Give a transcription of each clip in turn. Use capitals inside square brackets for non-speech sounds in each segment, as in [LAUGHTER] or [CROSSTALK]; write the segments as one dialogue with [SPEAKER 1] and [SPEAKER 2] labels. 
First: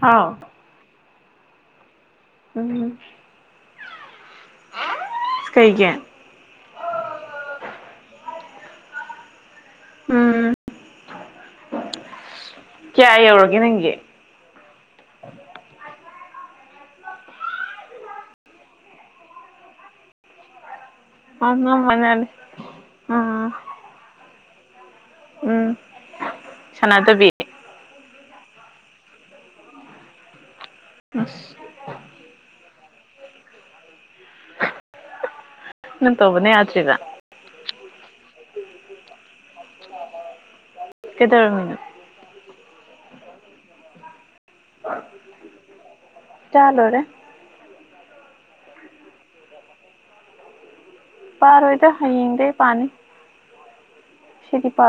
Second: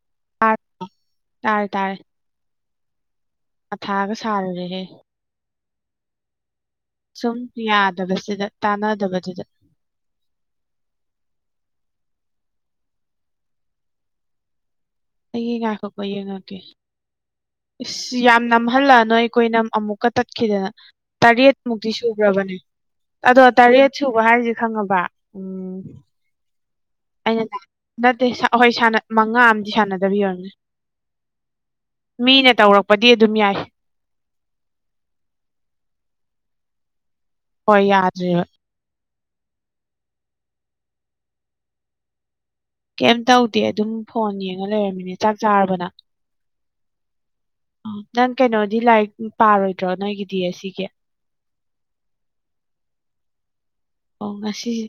[SPEAKER 1] ꯍꯥꯎ
[SPEAKER 2] ꯇꯔ ꯇꯥꯔꯦ ꯇꯥꯔꯦ
[SPEAKER 1] ꯎꯝꯝ
[SPEAKER 2] ꯑ ꯊꯥꯒ ꯁꯜ ꯔꯦ
[SPEAKER 1] ꯀꯩꯒꯤ
[SPEAKER 2] ꯁꯨꯝ ꯌꯥꯗꯕꯁꯤꯗ ꯇꯥꯟꯅꯗꯕꯁꯤꯗ
[SPEAKER 1] ꯎꯝ ꯀꯌꯥ ꯌꯧꯔꯒꯦ ꯅꯪꯒꯤ
[SPEAKER 2] ꯑꯩꯒꯤ ꯉꯥꯏꯈꯣꯀꯣ ꯌꯦꯡꯉꯛꯀꯦ ꯏꯁ ꯌꯥꯝ ꯅꯝꯍꯜꯂꯛ ꯅꯣꯏ ꯑꯩꯈꯣꯏꯅ ꯑꯃꯨꯛꯀ ꯇꯠꯈꯤꯗꯅ ꯇꯔꯦꯠ
[SPEAKER 1] ꯑ ꯅꯪ
[SPEAKER 2] ꯃꯨꯛꯇꯤ
[SPEAKER 1] ꯃꯥꯟꯅꯔꯦ
[SPEAKER 2] ꯁꯨꯈ꯭ꯔꯕꯅꯦ ꯑꯗꯣ
[SPEAKER 1] ꯎꯝ
[SPEAKER 2] ꯇꯔꯦꯠ ꯁꯨꯕ ꯍꯥꯏꯁꯦ ꯈꯪꯉꯕ
[SPEAKER 1] ꯎꯝ ꯁꯅꯥꯗ
[SPEAKER 2] ꯅꯠꯇꯦ ꯍꯣꯏ ꯃꯉꯥ ꯑ ꯁꯥꯟꯅꯗꯕ ꯌꯔꯅꯤ
[SPEAKER 1] ꯑꯁ
[SPEAKER 2] ꯃꯤꯅ ꯇꯧꯔꯛꯄꯗꯤ ꯑꯗꯨꯝ ꯌꯥꯏ
[SPEAKER 1] ꯅ ꯇꯧꯕꯅ ꯌꯥꯗꯔ꯭ꯤꯕꯥ
[SPEAKER 2] ꯍꯣꯏ ꯌꯥꯗꯔ꯭ꯤꯕꯥ
[SPEAKER 1] ꯀꯩꯗꯧꯔꯝꯃꯤꯅꯣ
[SPEAKER 2] ꯀꯩꯝ ꯇꯧꯗꯦ ꯑꯗꯨꯝ ꯐꯣꯟ ꯌꯦꯡꯉ ꯂꯩꯔꯝꯃꯤꯅꯦ ꯆꯥꯛ ꯆꯥꯔꯕꯅ
[SPEAKER 1] ꯆꯥ ꯂꯣꯏꯔꯦ
[SPEAKER 2] ꯑꯣ ꯅꯪ ꯀꯩꯅꯣꯗꯤ ꯂꯥꯏꯔꯤꯛ ꯄꯥꯔꯣꯏꯗ꯭ꯔꯣ ꯅꯣꯏꯒꯤꯗꯤ ꯑꯁꯤꯒꯤ
[SPEAKER 1] ꯄꯥꯔ ꯑꯣꯏꯣꯏꯗ ꯍꯗ ꯄꯅꯤ
[SPEAKER 2] ꯑꯣ ꯉꯁꯤꯁꯦ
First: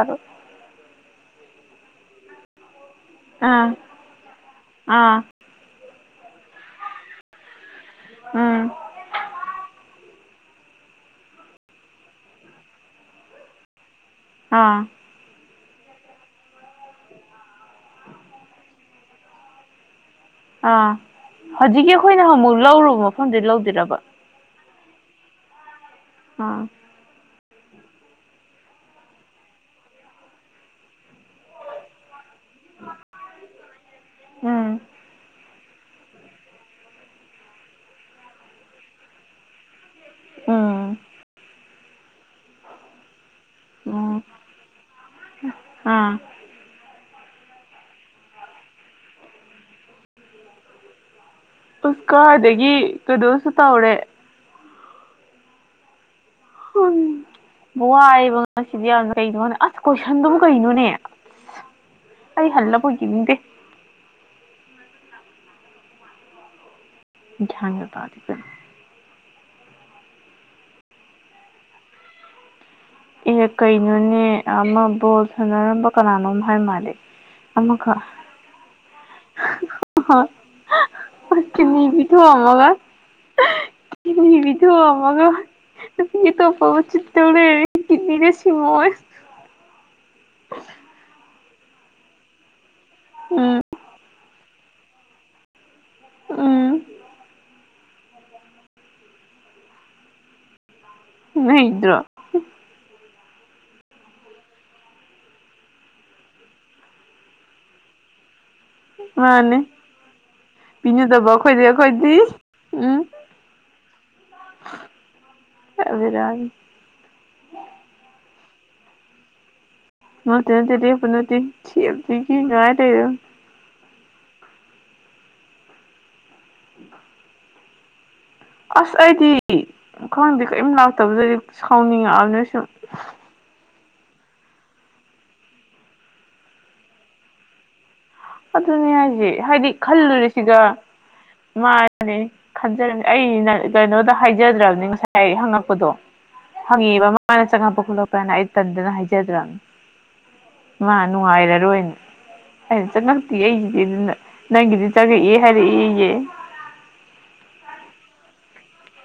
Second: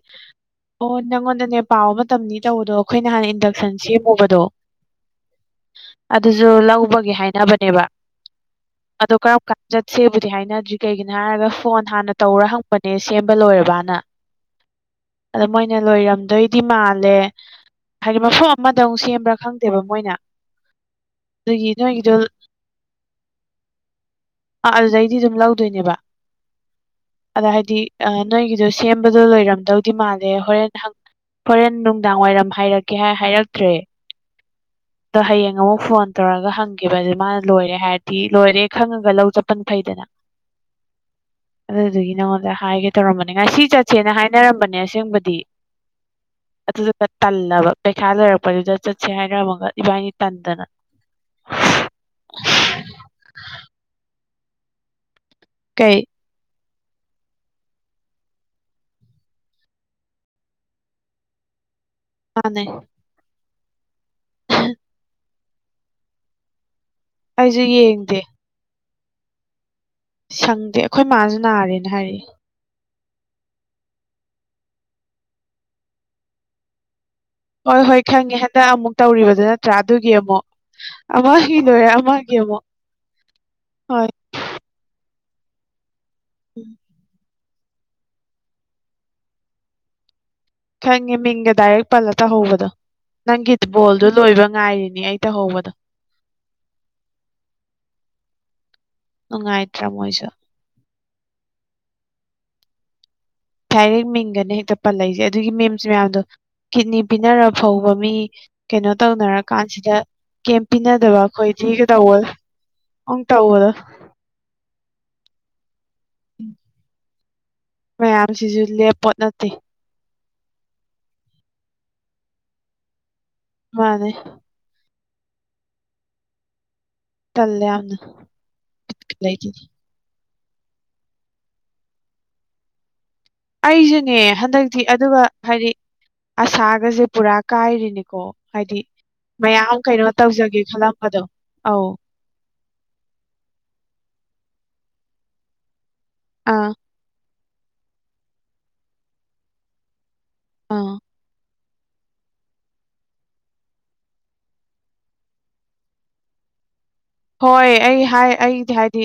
[SPEAKER 2] ꯑꯣ ꯅꯪꯉꯣꯟꯗꯅꯦ ꯄꯥꯎꯕ ꯃꯇꯝꯅꯤ ꯇꯧꯕꯗꯣ ꯑꯩꯈꯣꯏꯅ ꯍꯥꯟꯅ
[SPEAKER 1] ꯑꯥ
[SPEAKER 2] ꯏꯟꯗꯛꯁꯟ ꯁꯦꯝꯃꯨꯕꯗꯣ
[SPEAKER 1] ꯑꯥ
[SPEAKER 2] ꯑꯗꯨꯁꯨ ꯂꯧꯕꯒꯦ ꯍꯥꯏꯅꯕꯅꯦꯕ
[SPEAKER 1] ꯎꯝ
[SPEAKER 2] ꯑꯗꯨ ꯀꯔꯝ ꯀꯥꯟ ꯆꯠꯁꯦꯕꯨꯗꯤ ꯍꯥꯏꯅꯗ꯭ꯔꯤ ꯀꯩꯒꯤꯅꯣ ꯍꯥꯏꯔꯒ ꯐꯣꯟ ꯍꯥꯟꯅ ꯇꯧꯔ ꯍꯪꯕꯅꯦ ꯁꯦꯝꯕ ꯂꯣꯏꯔꯕꯅ
[SPEAKER 1] ꯑꯥ
[SPEAKER 2] ꯑꯗꯣ ꯃꯣꯏꯅ ꯂꯣꯏꯔꯝꯗꯣꯏꯗꯤ ꯃꯥꯜꯂꯦ ꯍꯥꯏꯗꯤ ꯃꯐꯝ ꯑꯃꯗꯧꯨꯛ ꯁꯦꯝꯕ꯭ꯔꯥ ꯈꯪꯗ ꯅꯠꯇꯦꯕ ꯃꯣꯏꯅ
[SPEAKER 1] ꯑꯥ
[SPEAKER 2] ꯑꯗꯨꯒꯤ
[SPEAKER 1] ꯍꯧꯖꯤꯛꯀꯤ
[SPEAKER 2] ꯅꯣꯏꯒꯤꯗꯣ
[SPEAKER 1] ꯑꯩꯈꯣꯏꯅ ꯑꯃꯨꯛ ꯂꯧꯔꯨꯕ ꯃꯐꯝꯗꯤ ꯂꯧꯗꯔꯕ
[SPEAKER 2] ꯑꯥ ꯑꯗꯨꯗꯩꯗꯤ ꯑꯗꯨꯝ ꯂꯧꯗꯣꯏꯅꯦꯕ
[SPEAKER 1] ꯑꯥ
[SPEAKER 2] ꯑꯗ ꯍꯥꯏꯗꯤ ꯅꯣꯏꯒꯤꯗꯣ ꯁꯦꯝꯕꯗꯣ ꯂꯣꯏꯔꯝꯗꯧꯗꯤ ꯃꯥꯜꯂꯦ ꯍꯣꯔꯦꯟꯪ ꯍꯣꯔꯦꯟ ꯅꯨꯡꯗꯥꯡ ꯋꯥꯏꯔꯝ ꯍꯥꯏꯔꯛꯀꯦ ꯍꯥꯏ ꯍꯥꯏꯔꯛꯇ꯭ꯔꯦ
[SPEAKER 1] ꯎꯝ
[SPEAKER 2] ꯑꯗꯣ ꯍꯌꯦꯡ ꯑꯃꯨꯛ ꯐꯣꯟ ꯇꯧꯔꯒ ꯍꯪꯈꯤꯕꯁꯨ ꯃꯥꯅꯥ ꯂꯣꯏꯔꯦ ꯍꯥꯏꯔꯗꯤ ꯂꯣꯏꯔꯦ ꯈꯪꯉꯒ ꯂꯧ ꯆꯠꯄꯅ ꯐꯩꯗꯅ
[SPEAKER 1] ꯎꯝ
[SPEAKER 2] ꯑꯗꯨꯗꯨꯒꯤ ꯅꯉꯣꯟꯗ ꯍꯥꯏꯒꯦ ꯇꯧꯔꯝꯕꯅꯤ ꯉꯥꯁꯤ
[SPEAKER 1] ꯎꯝ
[SPEAKER 2] ꯆꯠꯁꯦꯅ ꯍꯥꯏꯅꯔꯝꯕꯅꯦ ꯑꯁꯦꯡꯕꯗꯤ
[SPEAKER 1] ꯑꯥ
[SPEAKER 2] ꯑꯗꯨꯗꯨꯅ ꯇꯜꯂꯕ ꯄꯩꯈꯥ ꯂꯩꯣꯏꯔꯛꯄꯗꯨꯗ ꯆꯠꯁꯦ ꯍꯥꯏꯔꯝꯃꯒ ꯏꯕꯥꯅꯤ ꯇꯟꯗꯅ
[SPEAKER 1] ꯎꯁ ꯀꯥꯗꯒꯤ ꯀꯩꯗꯧꯁꯨ ꯇꯧꯔꯦ
[SPEAKER 2] ꯀꯩ
[SPEAKER 1] ꯈꯟ ꯋꯥꯏꯕ ꯉꯁꯤꯗꯤ ꯌꯥꯝ ꯀꯩꯅꯣꯅ ꯑꯁ ꯀꯣꯏꯁꯟꯗꯨꯕꯨ ꯀꯩꯅꯣꯅꯦ ꯑꯩ
[SPEAKER 2] ꯃꯥꯅꯦ
[SPEAKER 1] ꯍꯜꯂ ꯄꯣꯛ ꯌꯦꯡꯅꯤꯡꯗꯦ
[SPEAKER 2] [INAUDIBLE] ꯑꯩꯁꯨ
[SPEAKER 1] ꯒꯌ꯭ꯥꯟꯒ
[SPEAKER 2] ꯌꯦꯡꯗꯦ
[SPEAKER 1] ꯇꯥꯗꯦꯗ
[SPEAKER 2] ꯁꯪꯗꯦ ꯑꯩꯈꯣꯏ ꯃꯥꯁꯨ ꯅꯥꯔꯦꯅ ꯍꯥꯏꯔꯛꯢ
[SPEAKER 1] ꯑꯦ ꯀꯩꯅꯣꯅꯦ ꯑꯃ ꯕꯣꯜ ꯁꯥꯟꯅꯔꯝꯕ ꯀꯅꯥꯅꯣꯝ ꯍꯥꯏ ꯃꯥꯜꯂꯦ
[SPEAKER 2] ꯍꯣꯏ
[SPEAKER 1] ꯑꯃꯈꯛ
[SPEAKER 2] ꯍꯣꯏ ꯈꯪꯉꯦ ꯍꯟꯗꯛ ꯑꯃꯨꯛ ꯇꯧꯔꯤꯕꯗꯨ ꯅꯠꯇ꯭ꯔꯥ ꯑꯗꯨꯒꯤ ꯑꯃꯨꯛ
[SPEAKER 1] ꯑꯁ
[SPEAKER 2] ꯑꯃꯒꯤ
[SPEAKER 1] ꯀꯤꯠꯅꯤ
[SPEAKER 2] ꯂꯣꯏꯔ ꯑꯃꯒꯤ ꯑꯃꯨꯛ
[SPEAKER 1] ꯄꯤꯊꯣꯛꯑꯝꯃꯒ
[SPEAKER 2] ꯍꯣꯏ
[SPEAKER 1] [UNINTELLIGIBLE] ꯑꯃꯒꯥ ꯅꯨꯄꯤ ꯑꯇꯣꯞꯄ
[SPEAKER 2] ꯎꯝ
[SPEAKER 1] ꯑꯃ ꯆꯤꯠꯇꯧ ꯂꯩꯔꯝꯃꯦ ꯀꯤꯠꯅꯤꯗꯨ ꯁꯤꯡꯉꯨ ꯑꯣꯏ [INAUDIBLE]
[SPEAKER 2] ꯈꯪꯉꯦ ꯃꯤꯡꯒ ꯗꯥꯏꯔꯦꯛ ꯄꯜꯂ ꯇꯥꯍꯧꯕꯗꯣ ꯅꯪꯒꯤ
[SPEAKER 1] ꯎꯝ
[SPEAKER 2] ꯗꯨꯕꯣꯜꯗꯨ ꯂꯣꯏꯕꯥ ꯉꯥꯏꯔꯤꯅꯦ ꯑꯩ ꯇꯧꯍꯧꯕꯗꯣ
[SPEAKER 1] ꯎꯝ
[SPEAKER 2] ꯅꯨꯡꯉꯥꯏꯇ꯭ꯔꯥ ꯃꯣꯏꯁꯨ
[SPEAKER 1] ꯅꯩꯗꯔꯣ
[SPEAKER 2] ꯗꯥꯏꯔꯦꯛ ꯃꯤꯡꯒꯅꯦ ꯍꯦꯛꯇ ꯄꯜꯂꯛꯏꯁꯦ ꯑꯗꯨꯒꯤ ꯃꯤꯝꯁ ꯃꯌꯥꯝꯗꯣ ꯀꯤꯠꯅꯤ ꯄꯤꯅꯔ ꯐꯥꯎꯕ ꯃꯤ ꯀꯩꯅꯣ ꯇꯧꯅꯔ
[SPEAKER 1] ꯃꯥꯅꯦ
[SPEAKER 2] ꯀꯥꯟꯁꯤꯗ ꯀꯩꯝ ꯄꯤꯅꯗꯕ
[SPEAKER 1] ꯑꯩꯈꯣꯏꯗꯤ
[SPEAKER 2] ꯑꯩꯈꯣꯏꯗꯤꯒ
[SPEAKER 1] ꯑꯩꯈꯣꯏꯗꯤ
[SPEAKER 2] ꯇꯧꯕꯥꯗꯣ
[SPEAKER 1] ꯎꯝ
[SPEAKER 2] ꯑꯪ ꯇꯧꯕꯗꯣ
[SPEAKER 1] [UNINTELLIGIBLE]
[SPEAKER 2] ꯃꯌꯥꯝꯁꯤꯁꯨ ꯂꯦꯞꯄꯣꯠ ꯅꯠꯇꯦ
[SPEAKER 1] ꯅꯠꯇꯦ ꯅꯇꯦ ꯗꯦꯞꯀꯤ ꯅꯠꯇꯦ [UNINTELLIGIBLE]
[SPEAKER 2] ꯃꯥꯅꯦ
[SPEAKER 1] [INAUDIBLE]
[SPEAKER 2] ꯇꯜꯂꯦ ꯍꯥꯏꯝꯅꯦ
[SPEAKER 1] ꯑꯁ ꯑꯩꯗꯤ ꯈꯪꯗꯦ ꯀꯔꯤꯝ ꯂꯥꯛꯇꯕꯗꯩꯗꯤ ꯁꯥꯎꯅꯤꯡꯉꯛꯑꯕꯅꯦ ꯁꯨꯝ
[SPEAKER 2] ꯑꯩꯁꯨꯅꯦ ꯍꯟꯗꯛꯇꯤ ꯑꯗꯨꯒ ꯍꯥꯏꯗꯤ ꯑꯁꯥꯒꯁꯦ ꯄꯨꯔꯥ ꯀꯥꯏꯔꯤꯅꯦ
[SPEAKER 1] ꯑꯗꯨꯅꯤ ꯍꯥꯏꯁꯦ ꯍꯥꯏꯗꯤ
[SPEAKER 2] ꯇꯧꯖꯒꯦ
[SPEAKER 1] ꯈꯜꯂꯨꯔꯤꯁꯤꯒ
[SPEAKER 2] ꯈꯜꯂꯝꯕꯗꯣ ꯑꯧ
[SPEAKER 1] ꯃꯥꯅꯦ ꯈꯟꯖꯔꯅꯤ ꯑꯩꯅ ꯀꯩꯅꯣꯗ ꯍꯥꯏꯖꯗ꯭ꯔꯕꯅꯤ ꯉꯁꯥꯏ ꯍꯪꯉꯛꯄꯗꯣ
[SPEAKER 2] ꯑꯥ
[SPEAKER 1] ꯐꯒꯤꯔꯣ ꯃꯥꯅ ꯆꯪꯉꯛꯄ ꯈꯣꯠꯂꯛꯄ ꯍꯥꯏꯅꯥ ꯑꯩ ꯇꯟꯗꯅ ꯍꯥꯏꯖꯗ꯭ꯔꯝ
[SPEAKER 2] ꯑꯥ
[SPEAKER 1] ꯃꯥ ꯅꯨꯡꯉꯥꯏꯔꯔꯣꯏꯅ ꯑꯩꯅ ꯆꯪꯉꯛꯇꯦ ꯑꯩꯒꯤꯗꯤ ꯑꯗꯨꯅ ꯅꯪꯒꯤꯗꯤ ꯆꯪꯉꯛꯑꯦ ꯍꯥꯏꯔꯛꯏꯌꯦ
[SPEAKER 2] ꯍꯣꯏ ꯑꯩ ꯍꯥꯏ ꯑꯩꯗꯤ ꯍꯥꯏꯗꯤ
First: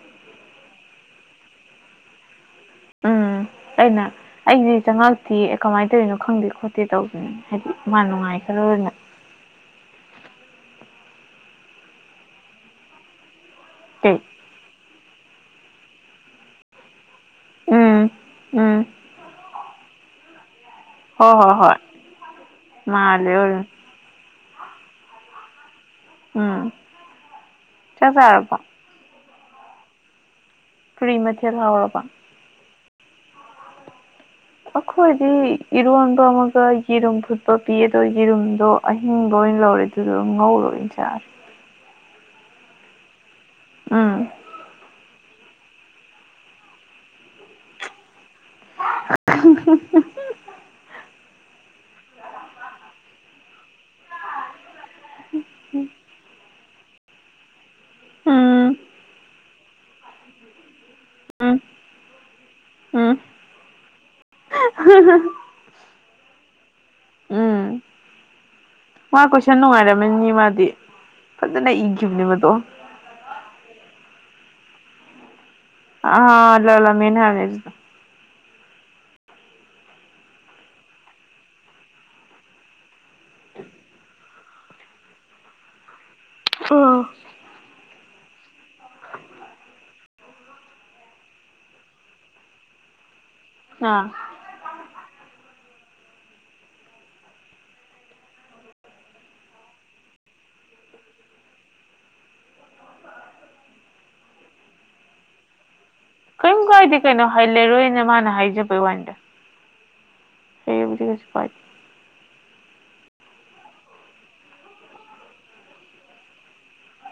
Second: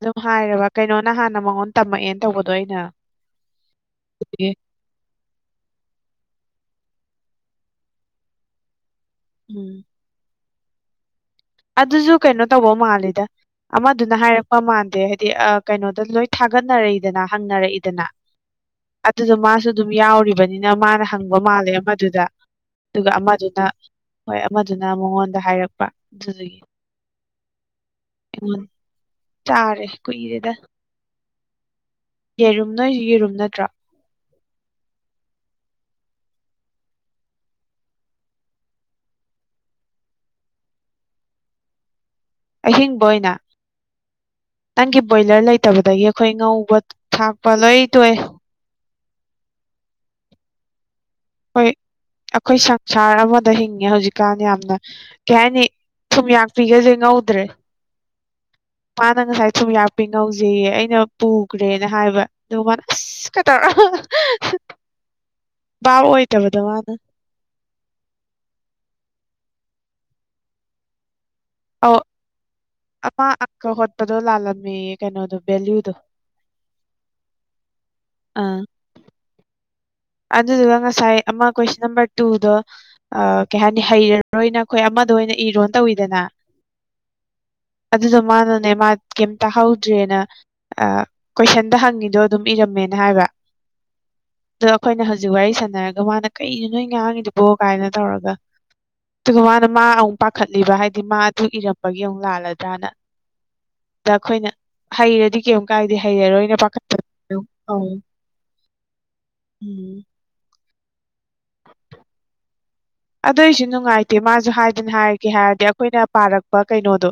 [SPEAKER 2] ꯑꯗꯨꯝ ꯍꯥꯏꯔꯕ ꯀꯩꯅꯣꯅ ꯍꯥꯟꯅ ꯃꯉꯣꯟ ꯇꯝꯃꯛꯑꯦꯅ ꯇꯧꯕꯗꯣ ꯑꯩꯅ
[SPEAKER 1] ꯎꯝ ꯑꯩꯅ ꯑꯩꯗꯤ ꯆꯪꯉꯛꯇꯤꯌꯦ ꯀꯃꯥꯏ ꯇꯧꯔꯤꯅꯣ ꯈꯪꯗꯦ ꯈꯣꯠꯇꯦ ꯇꯧꯒꯤꯝꯅꯤ ꯍꯥꯏꯗꯤ ꯃꯥ ꯅꯨꯡꯉꯥꯏꯈ꯭ꯔꯣꯏꯅ
[SPEAKER 2] ꯎꯝ ꯑꯗꯨꯁꯨ ꯀꯩꯅꯣ ꯇꯧꯕ ꯃꯥꯜꯂꯤꯗ ꯑꯃꯗꯨꯅ
[SPEAKER 1] ꯀꯩ
[SPEAKER 2] ꯍꯥꯏꯔꯛꯄ ꯃꯥꯟꯗꯦ ꯍꯥꯏꯗꯤ ꯑꯥ ꯀꯩꯅꯣꯗ ꯂꯣꯏ ꯊꯥꯒꯠꯅꯔꯛꯏꯗꯅ ꯍꯪꯅꯔꯛꯏꯗꯅ
[SPEAKER 1] ꯎꯝ ꯎꯝ
[SPEAKER 2] ꯑꯗꯨꯗ ꯃꯥꯁꯨ ꯑꯗꯨꯝ ꯌꯥꯎꯔꯤꯕꯅꯤꯅ ꯃꯥꯅ
[SPEAKER 1] ꯍꯣꯏ
[SPEAKER 2] ꯍꯪꯕ
[SPEAKER 1] ꯍꯣꯏ
[SPEAKER 2] ꯃꯥꯜꯂꯦ
[SPEAKER 1] ꯍꯣꯏ
[SPEAKER 2] ꯑꯃꯗꯨꯗ ꯑꯗꯨꯒ
[SPEAKER 1] ꯃꯥꯜꯂꯦ
[SPEAKER 2] ꯑꯃꯗꯨꯅ
[SPEAKER 1] ꯑꯣꯏꯔꯝ
[SPEAKER 2] ꯍꯣꯏ ꯑꯃꯗꯨꯅ ꯃꯉꯣꯟꯗ ꯍꯥꯏꯔꯛꯄ ꯑꯗꯨꯗꯒꯤ
[SPEAKER 1] ꯎꯝ ꯆꯥꯛ ꯆꯥꯔꯕꯣ
[SPEAKER 2] ꯑꯩꯉꯣꯟ ꯆꯥꯔꯦ ꯀꯨꯏꯔꯦꯗ
[SPEAKER 1] ꯐꯨꯔꯤ ꯃꯊꯦꯜ ꯍꯥꯎꯔꯕ
[SPEAKER 2] ꯌꯦꯔꯨꯝ ꯅꯣꯏ ꯌꯦꯔꯨꯝ ꯅꯠꯇ꯭ꯔꯣ
[SPEAKER 1] ꯑꯩꯈꯣꯏꯗꯤ ꯏꯔꯣꯟꯕ ꯑꯃꯒ ꯌꯦꯔꯨꯝ ꯐꯨꯠꯄ ꯄꯤ ꯑꯗꯣ ꯌꯦꯔꯨꯝꯗꯣ ꯑꯍꯤꯡꯕ ꯑꯣꯏꯅ ꯂꯧꯔꯦ ꯑꯗꯨꯗ ꯉꯧꯔ ꯑꯣꯏꯅ ꯆꯥꯔꯦ
[SPEAKER 2] ꯑꯍꯤꯡꯕ ꯑꯣꯏꯅ
[SPEAKER 1] ꯎꯝ
[SPEAKER 2] ꯅꯪꯒꯤ ꯕꯣꯏꯂꯔ ꯂꯩꯇꯕꯗꯒꯤ ꯑꯩꯈꯣꯏ ꯉꯧꯕ ꯊꯥꯛꯄ ꯂꯣꯏ ꯇꯣꯏꯑ
[SPEAKER 1] [UNINTELLIGIBLE]
[SPEAKER 2] ꯍꯣꯏ ꯑꯩꯈꯣꯏ ꯁꯪꯁꯥꯔ ꯑꯃꯗ ꯍꯤꯡꯉꯦ ꯍꯧꯖꯤꯛꯀꯥꯟ ꯌꯥꯝꯅ ꯀꯩ ꯍꯥꯏꯅꯤ ꯊꯨꯝꯌꯥꯛꯄꯤꯒꯁꯦ ꯉꯧꯗ꯭ꯔꯦ
[SPEAKER 1] ꯎꯝ
[SPEAKER 2] ꯃꯥꯅ ꯉꯁꯥꯏ ꯁꯨꯝ ꯌꯥꯛꯄꯤ ꯉꯧꯁꯌꯦ ꯑꯩꯅ
[SPEAKER 1] ꯎꯝ
[SPEAKER 2] ꯄꯨꯈ꯭ꯔꯦ ꯍꯥꯏꯕ ꯑꯗꯨ ꯃꯥꯅ ꯑꯁ ꯀ ꯇꯧꯔ
[SPEAKER 1] ꯍ ꯍ
[SPEAKER 2] ꯚꯥꯕ ꯑꯣꯏꯗꯕꯗꯣ ꯃꯥꯅ
[SPEAKER 1] ꯎꯝ ꯃꯥ ꯀꯣꯏꯁꯟ ꯅꯨꯡꯉꯥꯏꯔꯝꯃꯅꯤꯅꯦ ꯃꯥꯗꯤ ꯐꯖꯅ
[SPEAKER 2] ꯑꯧ
[SPEAKER 1] ꯏꯈꯤꯕꯅꯦ ꯃꯗꯣ
[SPEAKER 2] ꯑꯃ ꯑꯪꯀ ꯍꯣꯠꯄꯗꯣ ꯂꯥꯜꯂꯝꯃꯦꯌꯦ ꯀꯩꯅꯣꯗꯣ ꯚꯦꯂꯨꯗꯣ
[SPEAKER 1] ꯑꯥ ꯂꯥꯜꯂꯝꯃꯦꯅ ꯍꯥꯏꯕꯅꯦ ꯑꯗꯨꯗꯣ
[SPEAKER 2] ꯑꯥ ꯑꯗꯨꯗꯨꯒ ꯉꯁꯥꯏ ꯑꯃ ꯀꯣꯏꯁꯟ ꯅꯝꯕꯔ ꯇꯨꯗꯣ ꯑ ꯀꯩ ꯍꯥꯏꯅꯤ ꯍꯩꯔꯔꯅ ꯑꯩꯈꯣꯏ ꯑꯃꯗ ꯑꯣꯏꯅ ꯏꯔꯣꯅ ꯇꯧꯋꯤꯗꯅ
[SPEAKER 1] ꯑ
[SPEAKER 2] ꯑꯗꯨꯗꯣ ꯃꯥꯅꯅꯦ ꯃꯥ ꯀꯩꯝ ꯇꯥꯍꯧꯗ꯭ꯔꯦꯅ ꯑ ꯀꯣꯏꯁꯟꯗ ꯍꯪꯉꯤꯗꯣ ꯑꯗꯨꯝ ꯏꯔꯝꯃꯦꯅ ꯍꯥꯏꯕ
[SPEAKER 1] ꯑ
[SPEAKER 2] ꯑꯗꯣ ꯑꯩꯈꯣꯏꯅ ꯍꯧꯖꯤꯛ ꯋꯥꯔꯤ ꯁꯥꯟꯅꯔꯒ ꯃꯥꯅ ꯀꯩꯅꯣ ꯅꯣꯏ ꯉꯥꯡꯉꯤꯗꯨꯕꯣ ꯀꯥꯏꯅ ꯇꯧꯔꯒ ꯑꯗꯨꯒ ꯃꯥꯅ ꯃꯥ ꯑꯃꯨꯛ ꯄꯥꯈꯠꯂꯤꯕ ꯍꯥꯏꯗꯤ ꯃꯥ ꯑꯗꯨ ꯏꯔꯝꯕꯒꯤ ꯑꯃꯨꯛ ꯂꯥꯜꯂꯗ꯭ꯔꯥꯅ ꯗ ꯑꯩꯈꯣꯏꯅ ꯍꯩꯔꯗꯤ ꯀꯩꯝ ꯀꯥꯏꯗꯦ ꯍꯩꯔ
[SPEAKER 1] ꯀꯔꯤꯝ ꯀꯥꯏꯗꯦ ꯀꯩꯅꯣ ꯍꯩꯂꯔꯣꯏꯅ ꯃꯥꯅ ꯍꯥꯏꯖꯕꯩ ꯋꯥꯅꯤꯗ
[SPEAKER 2] ꯎꯝ
[SPEAKER 1] ꯍꯩꯔꯕꯨꯗꯤ ꯀꯩꯁꯨ ꯀꯥꯏꯗꯦ
[SPEAKER 2] ꯑꯗꯨꯏꯁꯨ ꯅꯨꯡꯉꯥꯏꯇꯦ ꯃꯥꯁꯨ ꯍꯥꯏꯗꯅ ꯍꯥꯏꯔꯒꯦ ꯍꯥꯏꯔꯗꯤ ꯑꯩꯈꯣꯏꯅ ꯄꯥꯔꯛꯄ ꯀꯩꯅꯣꯗꯣ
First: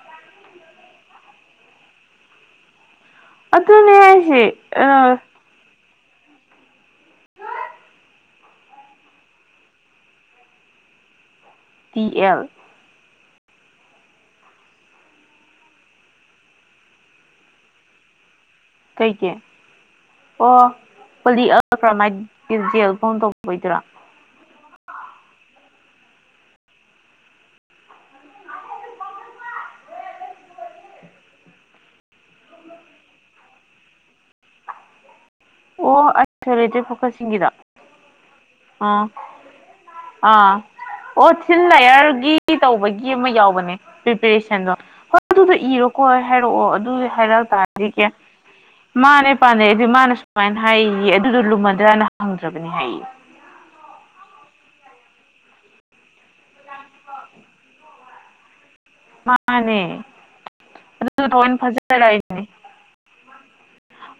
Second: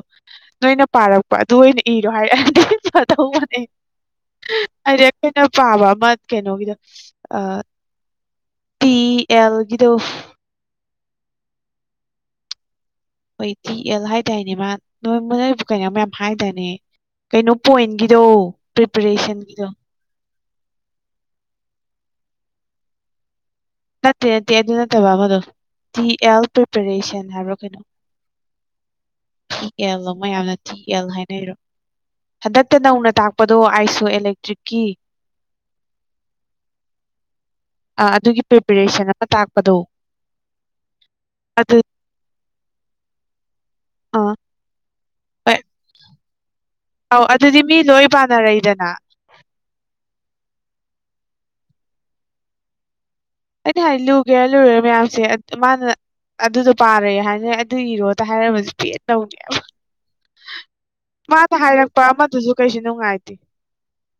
[SPEAKER 2] ꯅꯣꯏꯅ ꯄꯥꯔꯛꯄ ꯑꯗꯨ ꯑꯣꯏꯅ ꯏꯔꯣ ꯍꯥꯏꯔꯛ ꯑꯗꯤ ꯐꯗꯧꯕꯅꯦ
[SPEAKER 1] ꯑꯗꯨꯅꯦ ꯍꯥꯏꯁꯦ
[SPEAKER 2] ꯍꯥꯏꯗꯤ
[SPEAKER 1] ꯑꯥ
[SPEAKER 2] ꯑꯩꯈꯣꯏ ꯑꯩꯅ ꯄꯥꯕ ꯑꯃ ꯀꯩꯅꯣꯒꯤꯗꯣ ꯑ ꯇꯤ ꯑꯦꯜꯒꯤꯗꯣ
[SPEAKER 1] ꯇꯤ ꯑꯦꯜ
[SPEAKER 2] ꯍꯣꯏ ꯇꯤ ꯑꯦꯜ ꯍꯥꯏꯗꯥꯏꯅꯦ ꯃꯥ ꯅꯣꯏ ꯅꯣꯏꯕꯨ ꯀꯩꯅꯣ ꯃꯌꯥꯝ ꯍꯥꯏꯗꯥꯏꯅꯦ ꯀꯩꯅꯣ ꯄꯣꯏꯟꯒꯤꯗꯣ
[SPEAKER 1] ꯀꯩꯒꯤ
[SPEAKER 2] ꯄ꯭ꯔꯤꯄꯔꯦꯁꯟꯒꯤꯗꯣ
[SPEAKER 1] ꯑꯣ ꯄꯣꯂꯤ ꯑꯜꯀ꯭ꯔꯃꯥꯏꯗꯀꯤ ꯖꯦꯜ ꯐꯣꯝ ꯇꯧꯕꯩꯗꯨꯔꯣ
[SPEAKER 2] ꯅꯠꯇꯦ ꯅꯠꯇꯦ ꯑꯗꯨ ꯅꯠꯇꯕ ꯑꯃꯗꯣ ꯇꯤ ꯑꯦꯜ ꯄ꯭ꯔꯤꯄꯔꯦꯁꯟ ꯍꯥꯏꯕ꯭ꯔ ꯀꯩꯅꯣ ꯊꯤ ꯑꯦꯜꯂꯣ ꯃꯌꯥꯝꯅ ꯊꯤ ꯌꯦꯜ ꯍꯥꯏꯅꯩꯔꯣ ꯍꯟꯗꯛꯇ ꯅꯧꯅ ꯇꯥꯛꯄꯗꯣ ꯑꯥꯏꯁꯣ ꯑꯦꯂꯦꯛꯇ꯭ꯔꯤꯛꯀꯤ
[SPEAKER 1] ꯑꯣ ꯑꯥꯏꯁꯣꯂꯦꯇꯦꯗ ꯐꯣꯀꯁꯤꯡꯒꯤꯗꯣ
[SPEAKER 2] ꯑ ꯑꯗꯨꯒꯤ
[SPEAKER 1] ꯑ
[SPEAKER 2] ꯄ꯭ꯔꯤꯄꯦꯔꯦꯁꯟ ꯑꯃ ꯇꯥꯛꯄꯗꯣ
[SPEAKER 1] ꯑ ꯑꯣ ꯊꯤꯟ
[SPEAKER 2] ꯑꯗꯨ
[SPEAKER 1] ꯂꯥꯌꯥꯔ ꯌꯔꯒꯤ ꯇꯧꯕꯒꯤ ꯑꯃ ꯌꯥꯎꯕꯅꯦ
[SPEAKER 2] ꯑꯥ
[SPEAKER 1] ꯄ꯭ꯔꯤꯄꯦꯔꯦꯁꯟꯗꯣ ꯍꯣꯏ ꯑꯗꯨꯗꯣ ꯏꯔꯣꯀꯣ ꯍꯥꯏꯔꯛꯑꯣ ꯑꯗꯨ ꯍꯥꯏꯔꯛ ꯇꯥꯔꯗꯤ ꯀ
[SPEAKER 2] ꯂꯩꯗꯅꯥ
[SPEAKER 1] ꯄꯥꯟꯅꯩ ꯑꯗꯨꯗꯤ ꯃꯥꯅ ꯁꯨꯃꯥꯏꯅ ꯍꯥꯏꯌꯦ ꯑꯗꯨꯗꯣ ꯂꯨꯃꯟꯗ꯭ꯔꯅ ꯍꯪꯗ꯭ꯔꯕꯅꯤ ꯍꯥꯏꯌꯦ
[SPEAKER 2] ꯑꯩꯗꯤ ꯍꯥꯏꯗꯤ ꯂꯨꯒꯦꯔ ꯂꯨꯔꯣꯏꯔ ꯃꯌꯥꯝꯁꯦ ꯃꯥꯅ ꯑꯗꯨꯗꯣ ꯄꯥꯔꯦ ꯍꯥꯏꯅ ꯑꯗꯨ ꯏꯔꯣ ꯇ ꯍꯥꯏꯔꯝꯃꯖꯨ ꯄꯦꯟꯅꯤ
[SPEAKER 1] ꯃꯥꯅꯦ ꯑꯗꯨꯗꯣ
[SPEAKER 2] [UNINTELLIGIBLE] ꯃꯥꯅ
[SPEAKER 1] ꯊꯑꯣꯏꯅ
[SPEAKER 2] ꯍꯥꯏꯔꯛꯄ
[SPEAKER 1] ꯐꯖꯔꯛꯏꯅꯦ
[SPEAKER 2] ꯑꯃꯗꯨꯁꯨ ꯀꯩꯁꯨ ꯅꯨꯡꯉꯥꯏꯇꯦ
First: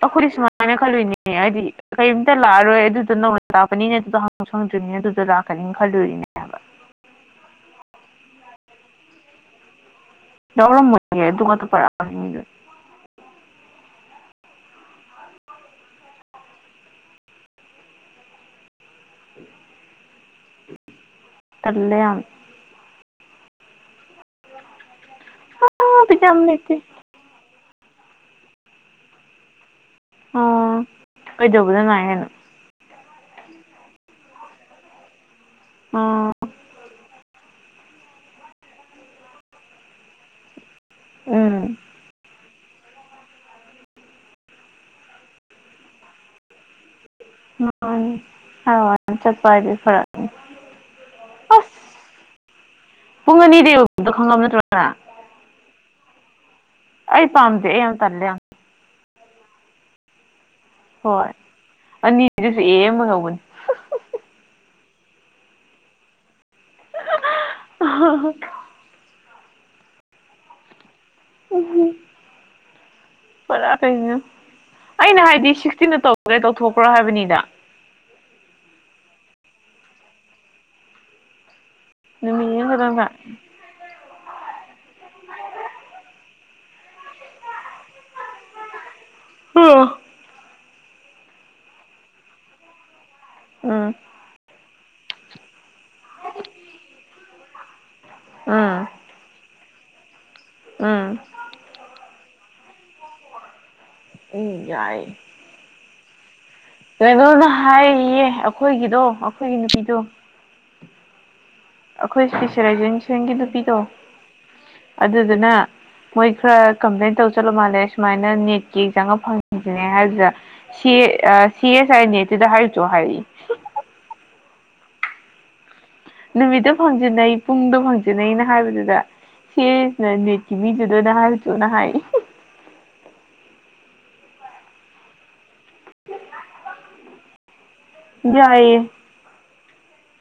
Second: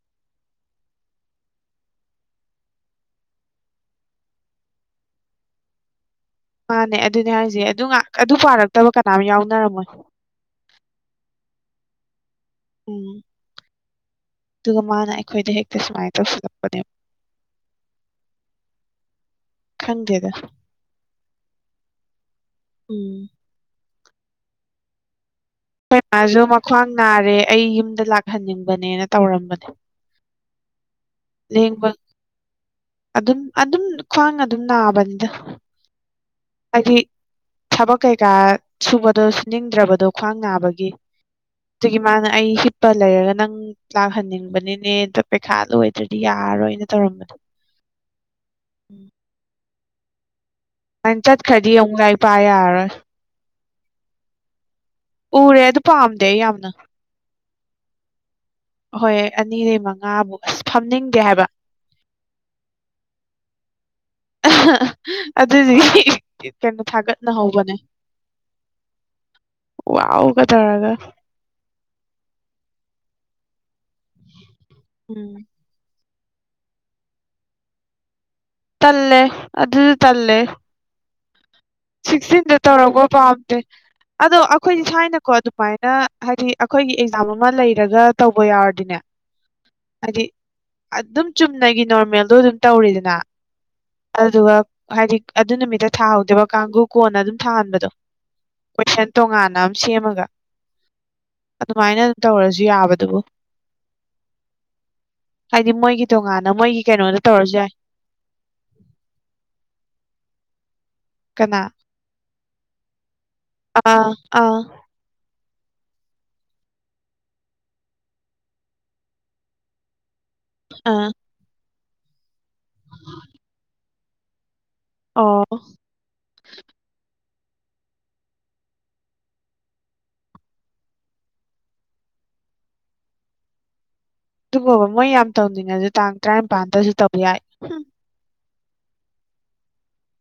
[SPEAKER 1] ꯑꯩꯈꯣꯏꯗꯤ ꯁꯨꯃꯥꯏꯅ ꯈꯜꯂꯨꯏꯅꯦ ꯍꯥꯏꯗꯤ ꯀꯩꯝꯇ ꯂꯥꯛꯑꯔꯣꯏ ꯑꯗꯨꯗꯣ ꯅꯧꯅ ꯇꯥꯛꯛꯄꯅꯤꯅ ꯑꯗꯨꯗꯣ ꯍꯪꯁꯨ ꯍꯪꯗ꯭ꯔꯤꯅꯤꯅ ꯑꯗꯨꯗꯣ ꯂꯥꯛꯀꯅꯤꯅ ꯈꯜꯂꯨꯔꯤꯅꯦ ꯍꯥꯏꯕ
[SPEAKER 2] ꯃꯥꯅꯦ ꯑꯗꯨꯅꯦ ꯍꯥꯏꯁꯦ ꯑꯗꯨ ꯉꯥꯛ ꯑꯗꯨ ꯄꯥꯔꯛꯇꯕ ꯀꯅꯥꯝ ꯌꯥꯎꯅꯔꯝꯃꯣꯏ
[SPEAKER 1] ꯌꯥꯎꯔꯝꯃꯣꯏꯌꯦ ꯑꯗꯨꯉꯥꯛꯇ ꯄꯥꯔꯛꯑꯝꯅꯤ ꯃꯤ ꯂꯣꯏꯅ
[SPEAKER 2] ꯎꯝ ꯑꯗꯨꯒ ꯃꯥꯅ ꯑꯩꯈꯣꯏꯗ ꯍꯦꯛꯇꯤ ꯁꯨꯃꯥꯏꯅ ꯇꯧꯁꯤꯜꯂꯛꯄꯅꯦꯕ [INAUDIBLE]
[SPEAKER 1] [INAUDIBLE]
[SPEAKER 2] ꯈꯪꯗꯦꯗ
[SPEAKER 1] ꯇꯜꯂꯦ ꯌꯥꯝ
[SPEAKER 2] ꯎꯝ
[SPEAKER 1] [INAUDIBLE]
[SPEAKER 2] ꯈꯣꯏ
[SPEAKER 1] ꯌꯥꯝ
[SPEAKER 2] ꯃꯥꯖꯨ
[SPEAKER 1] ꯂꯩꯇꯦ
[SPEAKER 2] ꯃꯈ꯭ꯋꯥꯡ ꯅꯥꯔꯦ ꯑꯩ ꯌꯨꯝꯗ ꯂꯥꯛꯍꯟꯅꯤꯡꯕꯅꯦꯅ ꯇꯧꯔꯝꯕꯅꯦ
[SPEAKER 1] ꯑꯣ
[SPEAKER 2] ꯂꯦꯡꯕ
[SPEAKER 1] ꯀꯩꯗꯧꯕꯗꯅꯨꯡꯥꯏ ꯍꯥꯏꯦꯅ
[SPEAKER 2] ꯑꯗꯨꯝ ꯑꯗꯨꯝ ꯈ꯭ꯋꯥꯡ ꯑꯗꯨꯝ ꯅꯥꯕꯅꯤꯗ
[SPEAKER 1] ꯑꯥ
[SPEAKER 2] ꯍꯥꯏꯗꯤ ꯊꯕꯛ ꯀꯩꯀꯥ ꯁꯨꯕꯗꯣꯨ ꯁꯨꯅꯤꯡꯗ꯭ꯔꯕꯗꯣ ꯈ꯭ꯋꯥꯡ ꯉꯥꯕ
[SPEAKER 1] ꯎꯝ
[SPEAKER 2] ꯑꯗꯨꯒꯤ ꯃꯥꯅ ꯑꯩ ꯂꯩꯔꯒ ꯅꯪ ꯂꯥꯛꯍꯟꯅꯤꯡꯕꯅꯤꯅꯦ ꯑ ꯄꯩꯈꯥ ꯂꯣꯏꯗ꯭ꯔꯗꯤ ꯌꯥꯔꯣꯏꯅ ꯇꯧꯔꯝꯕꯗꯣ ꯎꯝ
[SPEAKER 1] ꯆꯄꯗꯤ ꯐꯔꯅꯤ [UNINTELLIGIBLE]
[SPEAKER 2] ꯅꯪ ꯆꯠꯈ꯭ꯔꯗꯤ ꯑꯃꯨꯛ ꯂꯥꯏꯔꯤꯛ ꯄꯥ ꯌꯥꯔꯔꯣꯏ
[SPEAKER 1] ꯄꯨꯡ ꯑꯅꯤꯗꯒꯤ ꯈꯪꯂꯝꯕ ꯅꯠꯇ꯭ꯔꯣꯒꯅ
[SPEAKER 2] ꯎꯔꯦ ꯑꯥꯗꯣ ꯄꯥꯝꯗ ꯑꯩ ꯌꯥꯝꯅ
[SPEAKER 1] ꯑꯩ ꯄꯥꯝꯗꯦ ꯑꯩ ꯌꯥꯝ ꯇꯜꯂꯦ ꯌꯥꯝ
[SPEAKER 2] ꯍꯣꯏ ꯑꯅꯤꯗꯩꯩ ꯃꯉꯥꯕꯨ ꯑꯁ ꯐꯝꯅꯤꯡꯗꯦ
[SPEAKER 1] ꯍꯣꯏ
[SPEAKER 2] ꯍꯥꯏꯕ
[SPEAKER 1] ꯑꯅꯤꯗꯨꯁꯨ ꯑꯦ ꯑꯦꯝ ꯉꯧꯕꯅꯤ
[SPEAKER 2] ꯑꯗꯨꯗꯤ ꯀꯩꯅꯣ ꯊꯥꯒꯠꯅꯍꯧꯕꯅꯦ ꯋꯥꯎꯒ ꯇꯧꯔꯒ
[SPEAKER 1] ꯄꯨꯔꯥ ꯀꯩꯅꯣ ꯑꯩꯅ
[SPEAKER 2] ꯎꯝ
[SPEAKER 1] ꯍꯥꯏꯗꯤ ꯁꯤꯛꯁꯇꯤꯗ ꯇꯧ ꯇꯦ ꯇꯧꯊꯣꯛꯈ꯭ꯔꯣ ꯍꯥꯏꯕꯅꯤꯗ
[SPEAKER 2] ꯇꯂꯦ ꯑꯁꯨ ꯇꯂꯦ
[SPEAKER 1] ꯅꯨꯃꯤꯠ
[SPEAKER 2] ꯁꯤꯛꯁꯇꯤꯟꯗ ꯇꯧꯔꯛꯄ
[SPEAKER 1] ꯑꯃꯈꯛꯇꯪꯗ
[SPEAKER 2] ꯄꯥꯝꯗꯦ ꯑꯗꯣ ꯑꯩꯈꯣꯏꯗꯤ ꯊꯥꯏꯅꯀꯣ ꯑꯗꯨꯃꯥꯏꯅ ꯍꯥꯏꯗꯤ ꯑꯩꯈꯣꯏꯒꯤ ꯑꯦꯛꯖꯥꯝ ꯑꯃ ꯂꯩꯔꯒ ꯇꯧꯕ ꯌꯥꯎꯔꯗꯤꯅꯦ ꯍꯥꯏꯗꯤ ꯑꯗꯨꯝ ꯆꯨꯝꯅꯒꯤ ꯅꯣꯔꯃꯦꯜꯗꯣ ꯑꯗꯨꯝ ꯇꯧꯔꯤꯗꯅ
[SPEAKER 1] ꯎꯝ
[SPEAKER 2] ꯑꯗꯨꯗꯨꯒ ꯍꯥꯏꯗꯤ ꯑꯗꯨ ꯅꯨꯃꯤꯠꯇ ꯊꯥꯍꯧꯗꯦꯕ ꯀꯥꯡꯒꯨ ꯀꯣꯟꯅ ꯑꯗꯨꯝ ꯊꯥꯍꯟꯕꯗꯣ ꯀꯣꯏꯁꯟ ꯇꯣꯉꯥꯟꯅ ꯑꯃ ꯁꯦꯝꯃꯒ
[SPEAKER 1] ꯑꯝ
[SPEAKER 2] ꯑꯗꯨꯃꯥꯏꯅ ꯇꯧꯔꯁꯨ ꯌꯥꯕꯗꯨꯕꯨ
[SPEAKER 1] ꯎꯝ꫰ꯌꯥꯏ
[SPEAKER 2] ꯍꯥꯏꯗꯤ ꯃꯣꯏꯒꯤ ꯇꯣꯉꯥꯟꯅ ꯃꯣꯏ
[SPEAKER 1] ꯍꯥꯏꯔꯤꯌꯦ ꯑꯩꯈꯣꯏꯒꯤꯗꯣ ꯑꯩꯈꯣꯏꯒꯤ ꯅꯨꯄꯤꯗꯣ
[SPEAKER 2] ꯀꯅꯥ
[SPEAKER 1] ꯑꯩꯈꯣꯏ ꯏꯁꯄꯤꯁꯂꯥꯏꯖꯦꯟꯁꯒꯤ ꯅꯨꯄꯤ [UNINTELLIGIBLE]
[SPEAKER 2] ꯑꯥ ꯑꯥ
[SPEAKER 1] ꯑꯗꯨ ꯑꯗꯨꯅ ꯃꯣꯏ ꯈꯔ ꯀꯝꯄ꯭ꯂꯦꯟ ꯇꯧ ꯆꯠꯂꯨ ꯃꯥꯜꯂꯦ ꯁꯨꯃꯥꯏꯅ ꯅꯦꯠꯀꯤ ꯑꯦꯛꯖꯥꯡ ꯑꯃ ꯐꯪꯟꯁꯤꯅꯦ ꯍꯥꯏꯗꯨꯗ ꯁꯤ
[SPEAKER 2] ꯑꯥ
[SPEAKER 1] ꯑꯦ ꯁꯤ ꯑꯦꯁ ꯑꯥꯏ ꯅꯦꯠꯇꯨꯗ ꯍꯥꯏꯔꯁꯨ ꯍꯥꯏꯔꯛ
[SPEAKER 2] ꯑꯣ
[SPEAKER 1] ꯅꯨꯃꯤꯠꯇ ꯐꯥꯡꯖꯤꯟꯅꯩ ꯄꯨꯡꯗ ꯐꯪꯖꯟꯅꯩꯅ ꯍꯥꯏꯕꯗꯨꯗ ꯁꯤꯁꯅ ꯅꯤꯠꯀꯤ ꯃꯤꯗꯨꯗ ꯑꯣꯏꯅ ꯍꯥꯏꯔꯨꯆꯣꯅ ꯍꯥꯏꯌꯦ
[SPEAKER 2] ꯑꯗꯨꯕꯣꯕ ꯃꯣꯏ ꯌꯥꯝ ꯇꯧꯅꯤꯡꯉꯁꯨ ꯇꯥꯡ ꯇꯔꯥꯅꯤꯄꯥꯥꯟꯗꯁꯨ ꯇꯧꯕ ꯌꯥꯏ
[SPEAKER 1] ꯌꯥꯏꯌꯦ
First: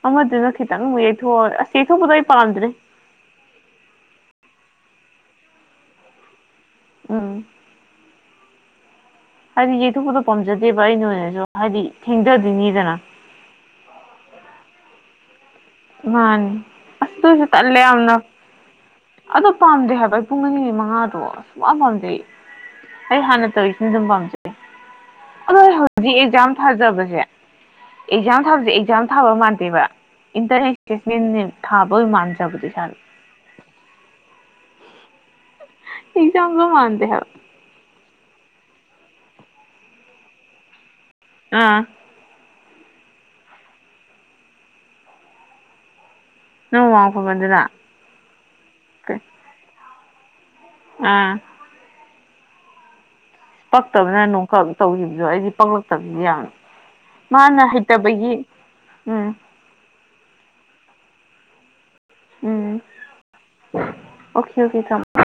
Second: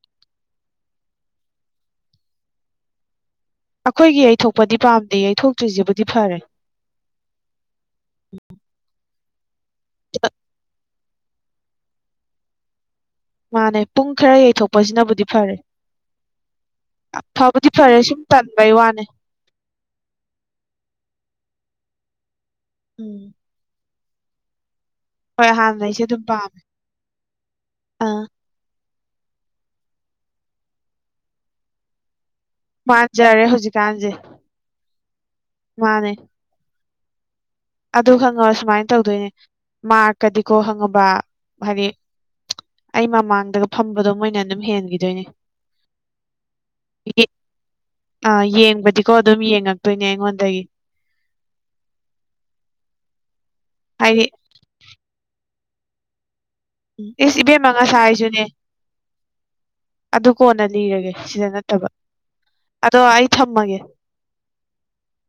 [SPEAKER 1] ꯑꯃꯗꯨꯅ ꯈꯤꯇꯪ ꯌꯩꯊꯣꯛꯑ ꯑꯁ ꯌꯩꯊꯣꯛꯄꯗꯨ ꯑꯩ ꯄꯥꯝꯗ꯭ꯔꯦ
[SPEAKER 2] ꯑꯩꯈꯣꯏꯒꯤ ꯌꯩꯊꯣꯛꯄꯗꯤ ꯄꯥꯝꯗꯦ ꯌꯩꯊꯣꯛꯇ꯭ꯔꯤꯁꯤꯕꯨꯗꯤ ꯐꯔꯦ
[SPEAKER 1] ꯎꯝ ꯍꯥꯏꯗꯤ ꯌꯩꯊꯣꯛꯄꯗꯣ ꯄꯥꯝꯖꯗꯦꯕ ꯑꯩꯅ ꯑꯣꯏꯅꯁꯨ ꯍꯥꯏꯗꯤ ꯊꯦꯡꯖꯗꯨꯢꯅꯤꯗꯅ
[SPEAKER 2] ꯃꯥꯅꯦ ꯄꯨꯡ ꯈꯔ ꯌꯩꯊꯣꯛꯄꯁꯤꯅꯕꯨꯗꯤ ꯐꯔꯦ
[SPEAKER 1] ꯃꯥꯅꯤ ꯑꯁ ꯑꯗꯨꯏꯁꯨ
[SPEAKER 2] ꯐꯕꯗꯤ
[SPEAKER 1] ꯇꯜꯂꯦ
[SPEAKER 2] ꯐꯔꯦ ꯁꯨꯝ
[SPEAKER 1] ꯌꯥꯝꯅ
[SPEAKER 2] ꯇꯟꯕꯩ ꯋꯥꯅꯦ
[SPEAKER 1] ꯑꯗꯣ ꯄꯥꯝꯗꯦ ꯍꯥꯏꯕ ꯑꯩ ꯄꯨꯡ ꯑꯅꯤꯒꯤ ꯃꯉꯥꯗꯣ ꯁꯨꯛ ꯄꯥꯝꯖꯩ ꯑꯩ
[SPEAKER 2] ꯎꯝ
[SPEAKER 1] ꯍꯥꯟꯅ ꯇꯧꯔꯤꯁꯦ ꯑꯗꯨꯝ ꯄꯥꯝꯖꯩ
[SPEAKER 2] ꯍꯣꯏ
[SPEAKER 1] ꯑꯗꯣꯏ
[SPEAKER 2] ꯍꯥꯟꯅꯩꯁꯦ
[SPEAKER 1] ꯍꯧꯖꯤꯛ
[SPEAKER 2] ꯑꯗꯨꯝ
[SPEAKER 1] ꯑꯦꯛꯖꯥꯝ
[SPEAKER 2] ꯄꯥꯝꯃꯦ
[SPEAKER 1] ꯊꯥꯖꯕꯁꯦ
[SPEAKER 2] ꯑꯥ
[SPEAKER 1] ꯑꯦꯛꯖꯥꯝ ꯊꯥꯕꯁꯦ ꯑꯦꯛꯖꯥꯝ ꯊꯥꯕ ꯃꯥꯟꯗꯦꯕ ꯏꯟꯇꯔꯅꯦ ꯑꯦꯁꯦꯁꯃꯦꯟ ꯊꯥꯕ ꯃꯥꯟꯖꯕꯗꯨ
[SPEAKER 2] ꯃꯥꯟꯖꯔꯦ ꯍꯧꯖꯤꯛꯀꯥꯟꯁꯦ ꯃꯥꯅꯦ
[SPEAKER 1] ꯆꯣꯡ ꯃꯥꯟꯗ ꯍꯥꯏꯕ
[SPEAKER 2] ꯑꯗꯨ ꯈꯪꯉꯕ ꯁꯨꯃꯥꯏꯅ ꯇꯧꯗꯣꯏꯅꯦ ꯃꯥꯔꯀꯗꯤꯀꯣ ꯈꯪꯉꯕ
[SPEAKER 1] ꯑꯥ
[SPEAKER 2] ꯍꯥꯏꯗꯤ ꯑꯩ ꯃꯃꯥꯡꯗꯒ ꯐꯝꯕꯗꯣ ꯃꯣꯏꯅ ꯑꯗꯨꯝ ꯍꯦꯟꯒꯤꯗꯣꯏꯅꯦ
[SPEAKER 1] ꯅꯣ [UNINTELLIGIBLE]
[SPEAKER 2] ꯑꯥ ꯌꯦꯡꯕꯗꯤꯀꯣ ꯑꯗꯨꯝ ꯌꯦꯡꯉꯛꯇꯣꯏꯅꯦ ꯑꯩꯉꯣꯟꯗꯒꯤ
[SPEAKER 1] ꯑꯥ ꯄꯛꯇꯕꯅ
[SPEAKER 2] ꯍꯥꯏꯗꯤ
[SPEAKER 1] ꯅꯣꯡꯈꯛ ꯇꯧꯈꯤꯕꯗꯣ ꯑꯩꯗꯤ ꯄꯛꯂꯛꯇꯕꯗꯤ ꯌꯥꯝ
[SPEAKER 2] ꯏꯁ ꯏꯕꯦꯝ ꯉꯥꯁꯥꯏ ꯁꯨꯅꯦ
[SPEAKER 1] ꯎꯝ
[SPEAKER 2] ꯑꯗꯨ ꯀꯣꯟꯅ ꯂꯤꯔꯒꯦ ꯁꯤꯗ ꯅꯠꯇꯕ
[SPEAKER 1] ꯎꯝ
[SPEAKER 2] ꯑꯗꯣ ꯑꯩ ꯊꯝꯃꯒꯦ
[SPEAKER 1] ꯑꯣꯀꯦ ꯑꯣꯀꯦ [UNINTELLIGIBLE]